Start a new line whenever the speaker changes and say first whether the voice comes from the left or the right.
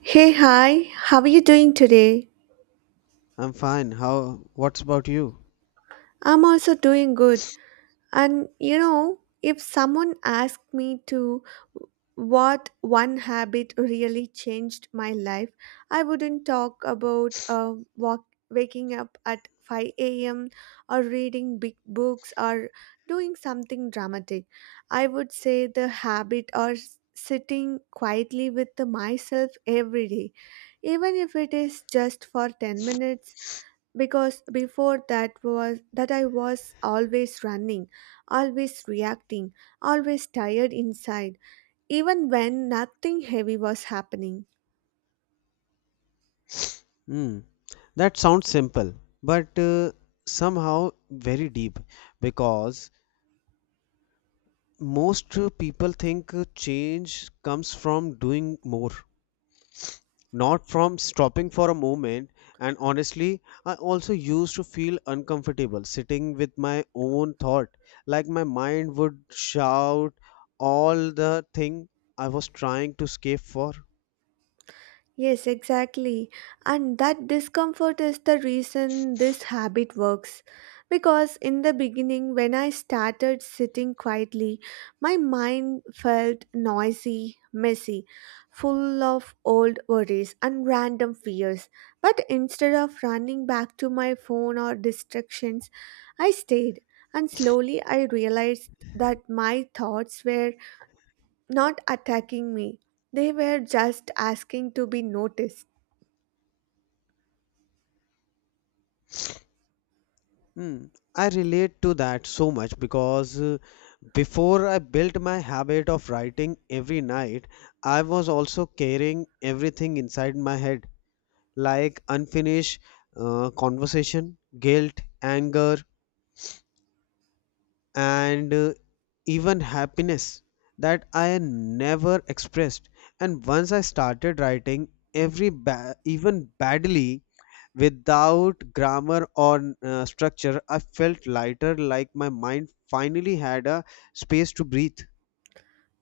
right: Hey, hi, how are you doing today?
left: I'm fine. What's about you?
right: I'm also doing good. And you know, if someone asked me to what one habit really changed my life, I wouldn't talk about waking up at 5 a.m. or reading big books or doing something dramatic. I would say the habit or sitting quietly with myself every day, even if it is just for 10 minutes, because before that was that I was always running, always reacting, always tired inside, even when nothing heavy was happening.
left: Hmm, that sounds simple, but somehow very deep because most people think change comes from doing more, not from stopping for a moment. And honestly, I also used to feel uncomfortable sitting with my own thought, like my mind would shout all the thing I was trying to escape for.
right: Yes, exactly. And that discomfort is the reason this habit works. Because in the beginning, when I started sitting quietly, my mind felt noisy, messy, full of old worries and random fears. But instead of running back to my phone or distractions, I stayed. And slowly I realized that my thoughts were not attacking me, they were just asking to be noticed.
left: Hmm, I relate to that so much because before I built my habit of writing every night, I was also carrying everything inside my head, like unfinished conversation, guilt, anger, and even happiness that I never expressed. And once I started writing, even badly without grammar or structure, I felt lighter, like my mind finally had a space to breathe.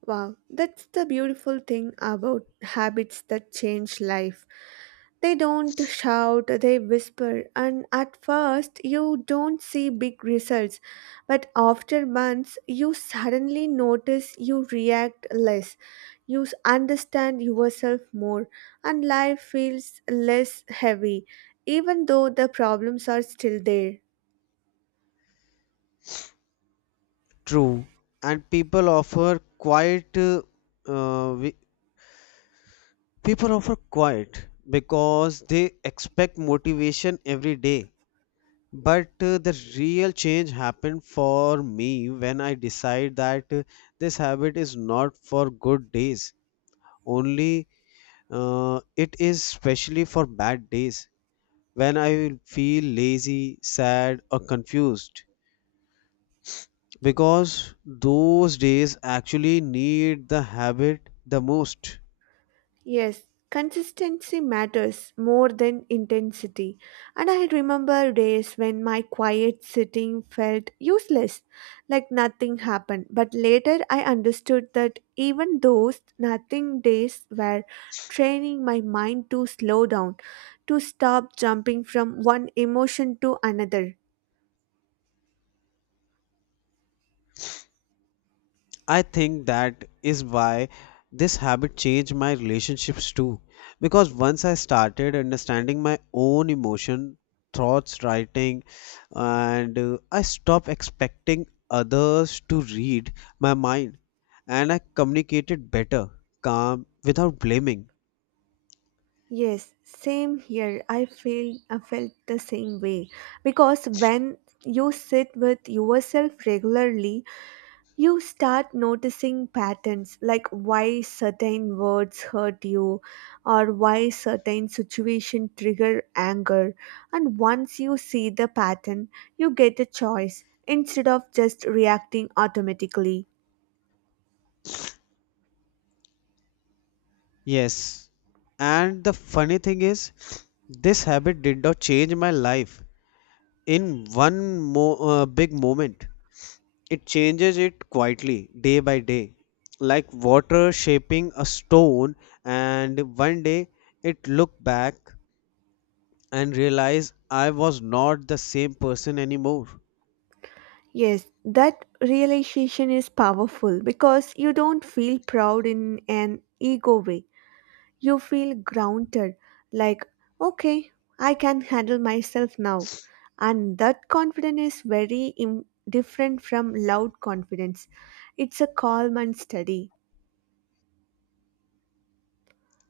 right: Wow, that's the beautiful thing about habits that change life. They don't shout, they whisper, and at first you don't see big results, but after months you suddenly notice you react less, you understand yourself more, and life feels less heavy, even though the problems are still there.
left: True, and people offer quiet. Uh, we, People offer quiet because they expect motivation every day. But the real change happened for me when I decide that this habit is not for good days. Only, it is specially for bad days, when I feel lazy, sad, or confused. Because those days actually need the habit the most.
right: Yes, consistency matters more than intensity. And I remember days when my quiet sitting felt useless, like nothing happened. But later I understood that even those nothing days were training my mind to slow down, to stop jumping from one emotion to another.
left: I think that is why this habit changed my relationships too. Because once I started understanding my own emotion, thoughts, writing, and I stopped expecting others to read my mind and I communicated better, calm, without blaming.
right: Yes, same here. I felt the same way because when you sit with yourself regularly, you start noticing patterns, like why certain words hurt you or why certain situations trigger anger. And once you see the pattern, you get a choice instead of just reacting automatically.
left: Yes. And the funny thing is, this habit did not change my life in one big moment. It changes it quietly, day by day, like water shaping a stone. And one day it looked back and realized I was not the same person anymore.
right: Yes, that realization is powerful because you don't feel proud in an ego way. You feel grounded, like, okay, I can handle myself now. And that confidence is very different from loud confidence. It's a calm and steady.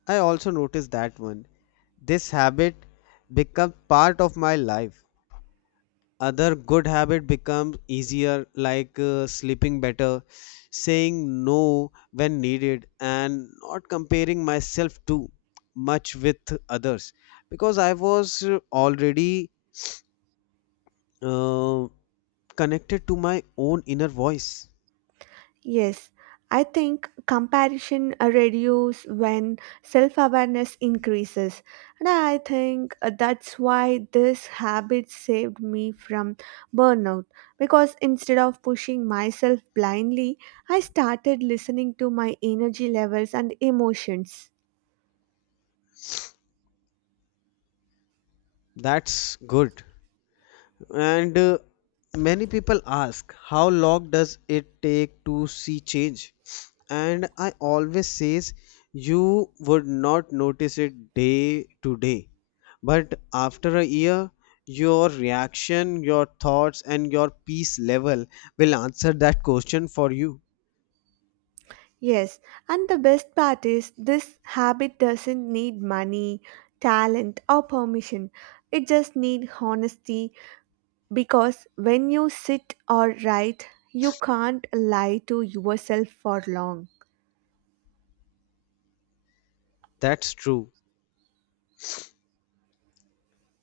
left: I also noticed that one. This habit became part of my life, other good habit becomes easier, like sleeping better, saying no when needed, and not comparing myself too much with others, because I was already uh, connected to my own inner voice.
right: Yes, I think comparison reduces when self awareness increases. And I think that's why this habit saved me from burnout, because instead of pushing myself blindly, I started listening to my energy levels and emotions.
left: That's good. And many people ask, how long does it take to see change? And I always says, you would not notice it day to day. But after a year, your reaction, your thoughts, and your peace level will answer that question for you.
right: Yes, and the best part is this habit doesn't need money, talent, or permission. It just needs honesty. Because when you sit or write, you can't lie to yourself for long.
left: That's true.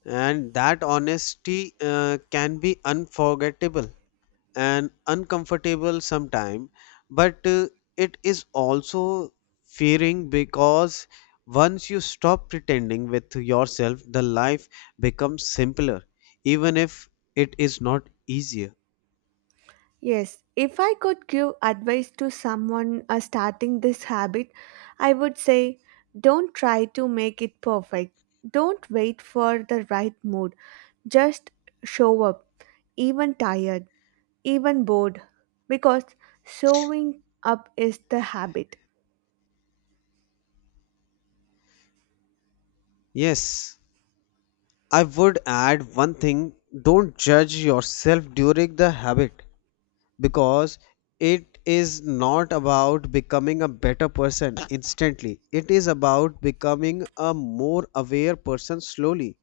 left: And that honesty can be unforgettable and uncomfortable sometime, but it is also fearing, because once you stop pretending with yourself, the life becomes simpler, even if it is not easier.
right: Yes, if I could give advice to someone starting this habit, I would say don't try to make it perfect. Don't wait for the right mood. Just show up, even tired, even bored, because showing up is the habit.
left: Yes, I would add one thing: don't judge yourself during the habit, because it is not about becoming a better person instantly, it is about becoming a more aware person slowly.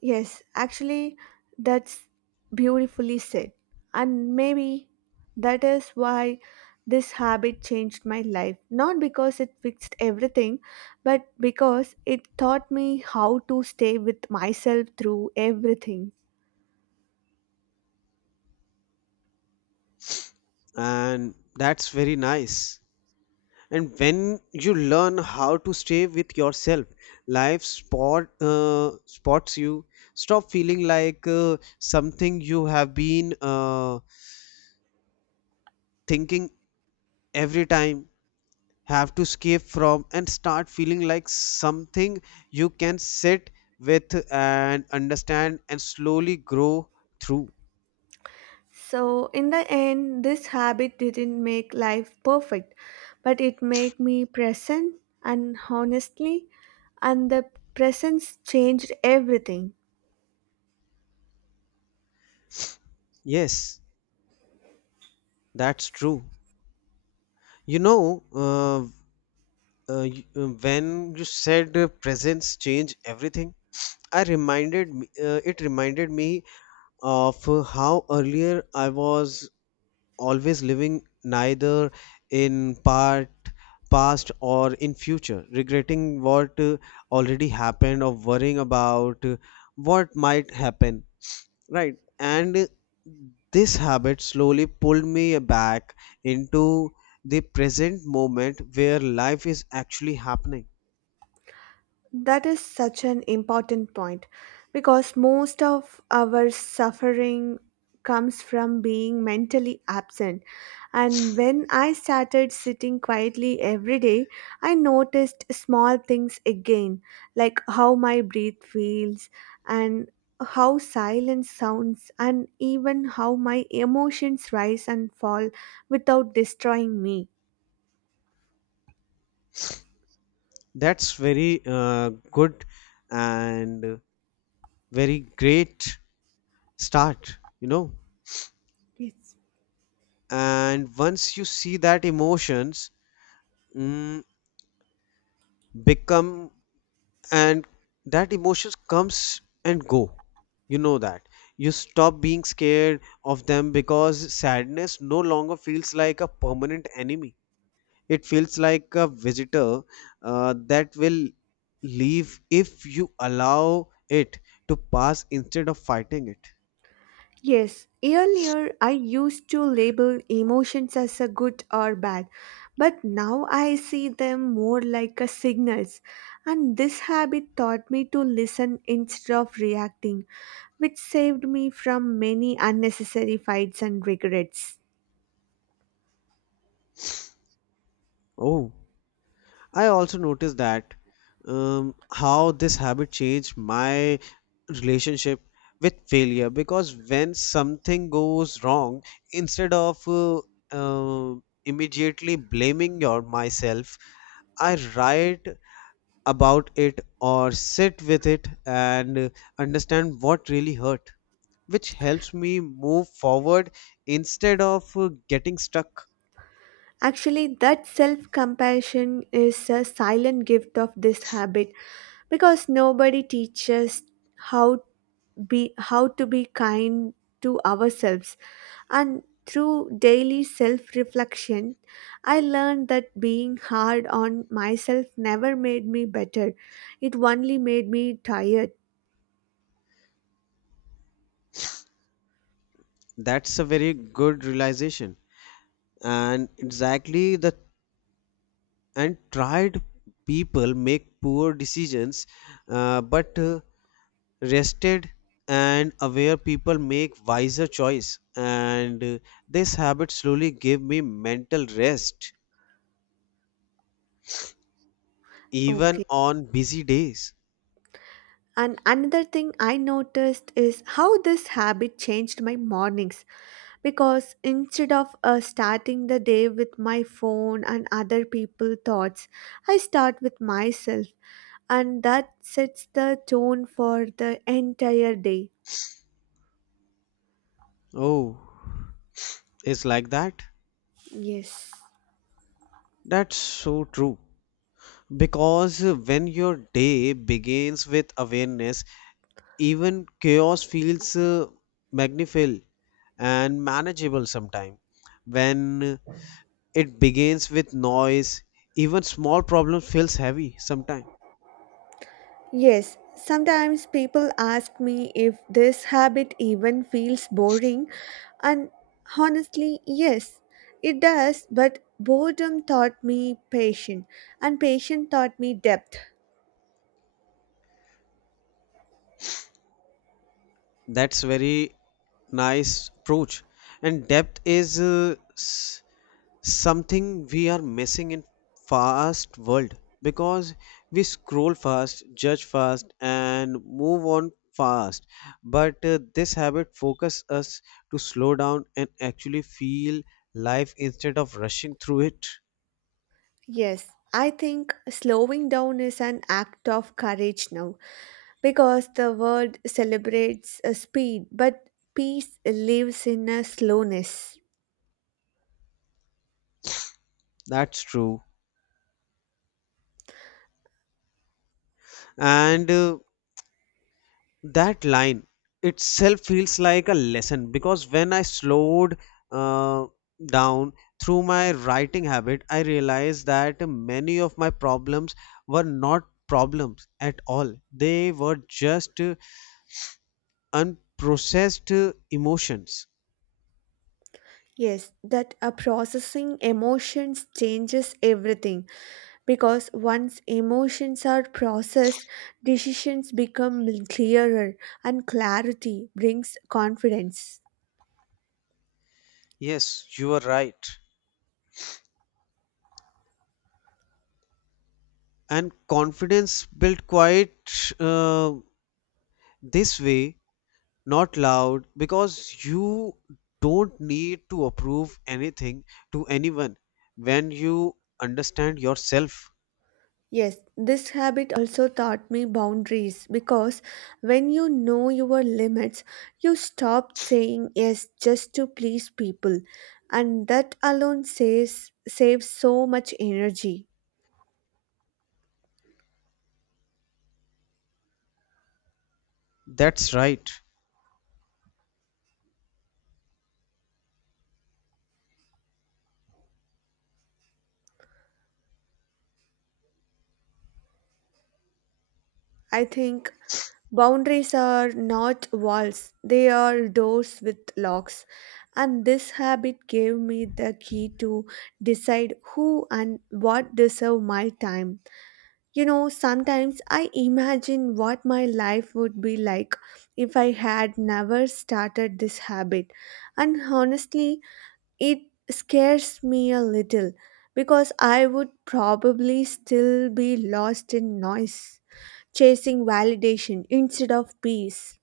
right: Yes, actually, that's beautifully said. And maybe that is why this habit changed my life. Not because it fixed everything, but because it taught me how to stay with myself through everything.
left: And that's very nice. And when you learn how to stay with yourself, life spots you, stop feeling like something you have been thinking every time have to escape from, and start feeling like something you can sit with and understand and slowly grow through.
right: So, in the end, this habit didn't make life perfect, but it made me present, and honestly, and the presence changed everything.
left: Yes, that's true. you know uh, when you said presence change everything, it reminded me of how earlier I was always living neither in part past or in future, regretting what already happened, or worrying about what might happen, right, and this habit slowly pulled me back into the present moment where life is actually happening.
right: That is such an important point, because most of our suffering comes from being mentally absent. And when I started sitting quietly every day, I noticed small things again, like how my breath feels and how silence sounds, and even how my emotions rise and fall without destroying me.
left: That's very good and very great start.
right: Yes.
left: And once you see that mm, become and emotions comes and go, you know that. You stop being scared of them because sadness no longer feels like a permanent enemy. It feels like a visitor that will leave if you allow it to pass instead of fighting it.
right: Yes, earlier I used to label emotions as a good or bad, but now I see them more like a signals. And this habit taught me to listen instead of reacting, which saved me from many unnecessary fights and regrets.
left: Oh, I also noticed that, how this habit changed my relationship with failure, because when something goes wrong, instead of uh, immediately blaming your myself, I write about it or sit with it and understand what really hurt, which helps me move forward instead of getting stuck.
right: Actually, that self compassion is a silent gift of this habit because nobody teaches how how to be kind to ourselves. And through daily self reflection, I learned that being hard on myself never made me better. It only made me tired.
left: That's a very good realization. And exactly, the and tried people make poor decisions, but rested and aware people make wiser choice, and this habit slowly gave me mental rest even
right: Okay.
left: on busy days.
right: And another thing I noticed is how this habit changed my mornings, because instead of starting the day with my phone and other people's thoughts, I start with myself, and that sets the tone for the entire day.
left: Oh, it's like that.
right: Yes.
left: That's so true. Because when your day begins with awareness, even chaos feels magnificent and manageable sometimes. When it begins with noise, even small problem feels heavy sometimes.
right: Yes, sometimes people ask me if this habit even feels boring, and honestly, yes, it does, but boredom taught me patience, and patience taught me depth.
left: That's very nice approach. And depth is something we are missing in fast world, because we scroll fast, judge fast, and move on fast, but this habit focus us to slow down and actually feel life instead of rushing through it.
right: Yes, I think slowing down is an act of courage now because the world celebrates a speed, but peace lives in a slowness.
left: That's true. And that line itself feels like a lesson because when I slowed uh, down through my writing habit, I realized that many of my problems were not problems at all, they were just unprocessed emotions.
right: Yes, that a processing emotions changes everything because once emotions are processed, decisions become clearer and clarity brings confidence.
left: Yes, you are right. And confidence built quite uh, this way, not loud, because you don't need to approve anything to anyone when you understand yourself.
right: Yes, this habit also taught me boundaries, because when you know your limits, you stop saying yes just to please people, and that alone saves so much energy.
left: That's right.
right: I think boundaries are not walls, they are doors with locks. And this habit gave me the key to decide who and what deserve my time. You know, sometimes I imagine what my life would be like if I had never started this habit. And honestly, it scares me a little because I would probably still be lost in noise, chasing validation instead of peace.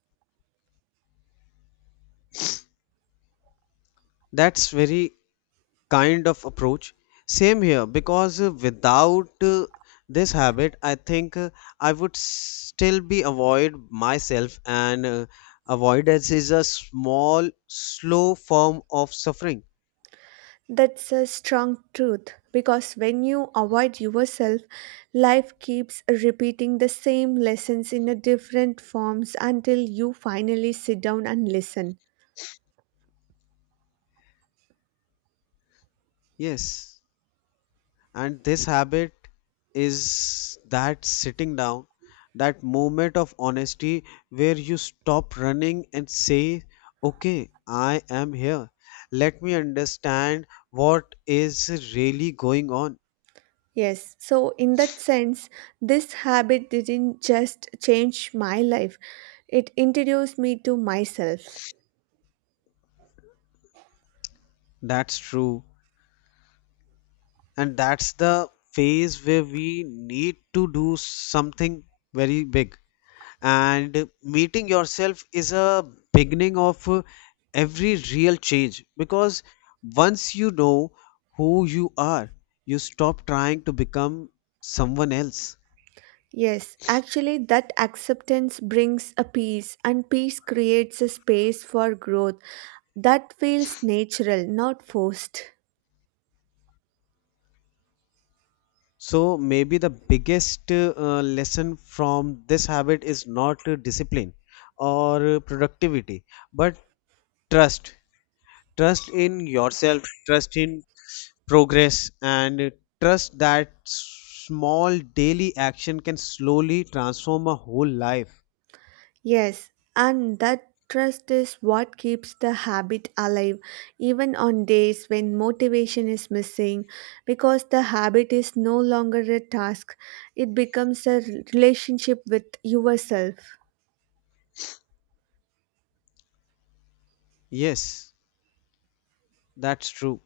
left: That's very kind of approach. Same here, because without this habit, I think I would still be avoid myself, and avoidance is a small slow form of suffering.
right: That's a strong truth, because when you avoid yourself, life keeps repeating the same lessons in a different forms until you finally sit down and listen.
left: Yes. And this habit is that sitting down, that moment of honesty where you stop running and say, okay, I am here, let me understand what is really going on.
right: Yes, so in that sense, this habit didn't just change my life, it introduced me to myself.
left: That's true. And that's the phase where we need to do something very big. And meeting yourself is a beginning of every real change, because once you know who you are, you stop trying to become someone else.
right: Yes, actually, that acceptance brings a peace, and peace creates a space for growth that feels natural, not forced.
left: So maybe the biggest lesson from this habit is not discipline or productivity, but trust. Trust in yourself, trust in progress, and trust that small daily action can slowly transform a whole life.
right: Yes, and that trust is what keeps the habit alive, even on days when motivation is missing, because the habit is no longer a task, it becomes a relationship with yourself.
left: Yes, that's true.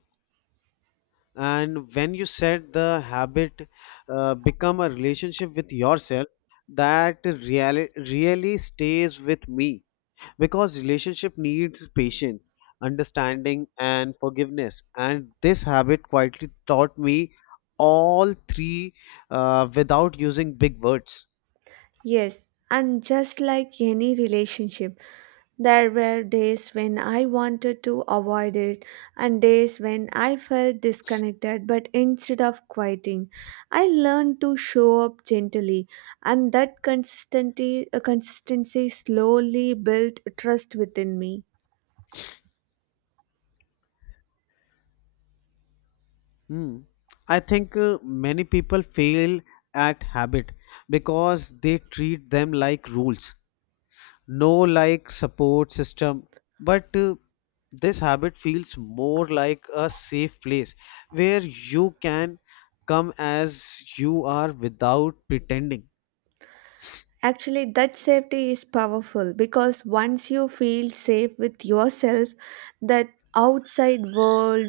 left: And when you said the habit become a relationship with yourself, that really, really stays with me, because relationship needs patience, understanding, and forgiveness. And this habit quietly taught me all three without using big words.
right: Yes, and just like any relationship, there were days when I wanted to avoid it and days when I felt disconnected, but instead of quitting, I learned to show up gently, and that consistency slowly built trust within me.
left: Hmm. I think many people fail at habit because they treat them like rules, no, like support system. But this habit feels more like a safe place where you can come as you are without pretending.
right: Actually, that safety is powerful because once you feel safe with yourself, that outside world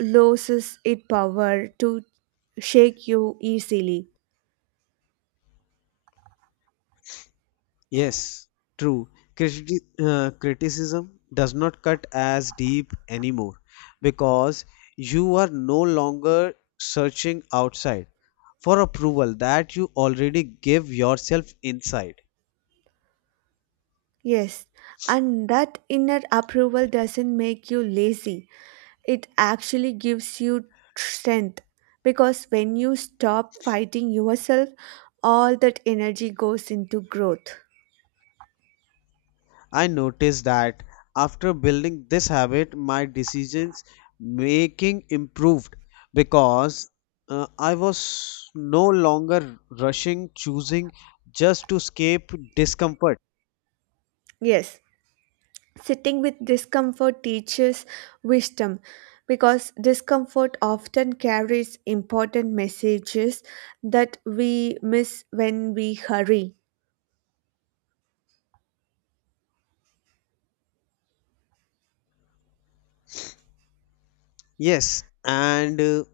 right: loses its power to shake you easily.
left: Yes, true. Criticism does not cut as deep anymore, because you are no longer searching outside for approval that you already give yourself inside.
right: Yes, and that inner approval doesn't make you lazy. It actually gives you strength, because when you stop fighting yourself, all that energy goes into growth.
left: I noticed that after building this habit, my decisions making improved, because I was no longer rushing, choosing just to escape discomfort.
right: Yes, sitting with discomfort teaches wisdom because discomfort often carries important messages that we miss when we hurry.
left: Yes, and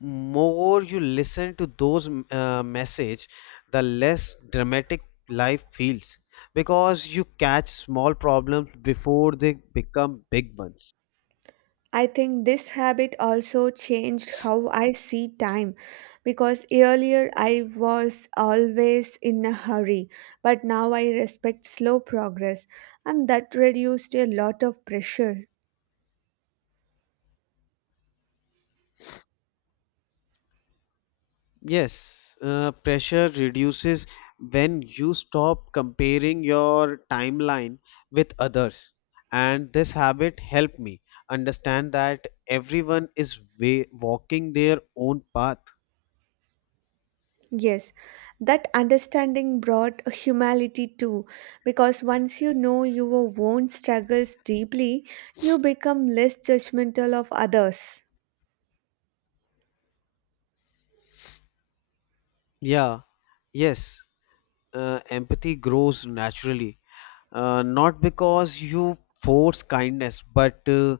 left: more you listen to those message, the less dramatic life feels because you catch small problems before they become big ones.
right: I think this habit also changed how I see time, because earlier I was always in a hurry, but now I respect slow progress, and that reduced a lot of pressure.
left: Yes, pressure reduces when you stop comparing your timeline with others, and this habit helped me understand that everyone is walking their own path.
right: Yes, that understanding brought humility too, because once you know your own struggles deeply, you become less judgmental of others.
left: Yeah, yes. Empathy grows naturally, not because you force kindness, but uh,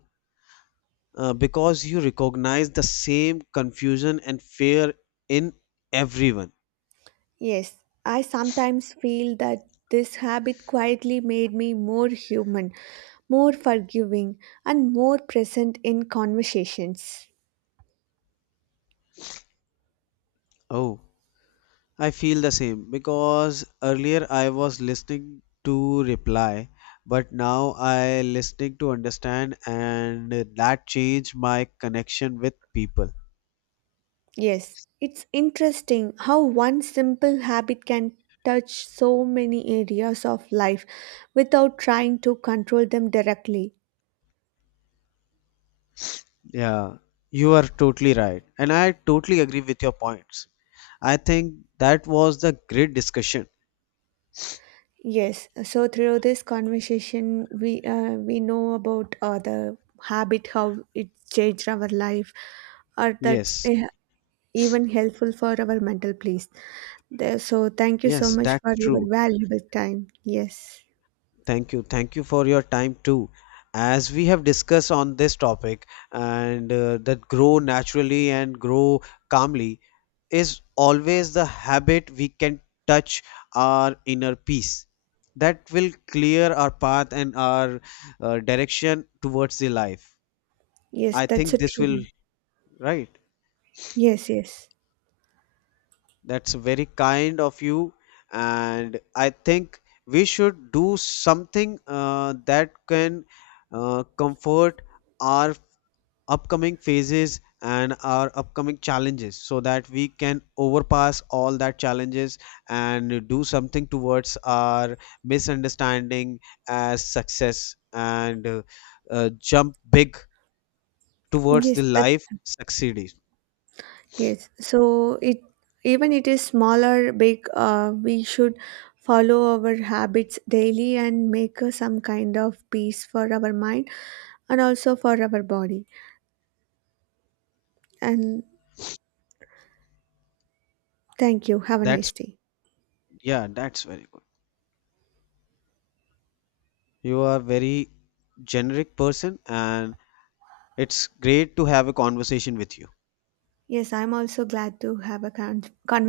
left: uh, because you recognize the same confusion and fear in everyone.
right: Yes, I sometimes feel that this habit quietly made me more human, more forgiving, and more present in conversations.
left: Oh, I feel the same because earlier I was listening to reply, but now I listening to understand, and that changed my connection with people.
right: Yes, it's interesting how one simple habit can touch so many areas of life without trying to control them directly.
left: Yeah, you are totally right. And I totally agree with your points. I think that was the great discussion.
right: Yes, so through this conversation, we know about the habit, how it changed our life, or that
left: Yes,
right: eh, even helpful for our mental peace. There- So thank you so
left: yes,
right: much
left: that's
right: for your
left: true.
right: valuable time. Yes,
left: Thank you. Thank you for your time too. As we have discussed on this topic, and that grow naturally and grow calmly is always the habit we can touch our inner peace. That will clear our path and our direction towards the life.
right: yes,
left: I
right: that's
left: think
right: a
left: this
right: true
left: will,
right: one.
left: right?
right: Yes, yes,
left: That's very kind of you, and I think we should do something that can comfort our upcoming phases and our upcoming challenges so that we can overpass all that challenges and do something towards our misunderstanding as success, and jump big towards the
right: yes. That,
left: life succeeding.
right: yes, so it even it is smaller, big, we should follow our habits daily and make some kind of peace for our mind and also for our body. And thank you. Have a
left: That's
right: nice day.
left: Yeah, that's very good. You are very generic person and it's great to have a conversation with you.
right: Yes, I'm also glad to have a conversation.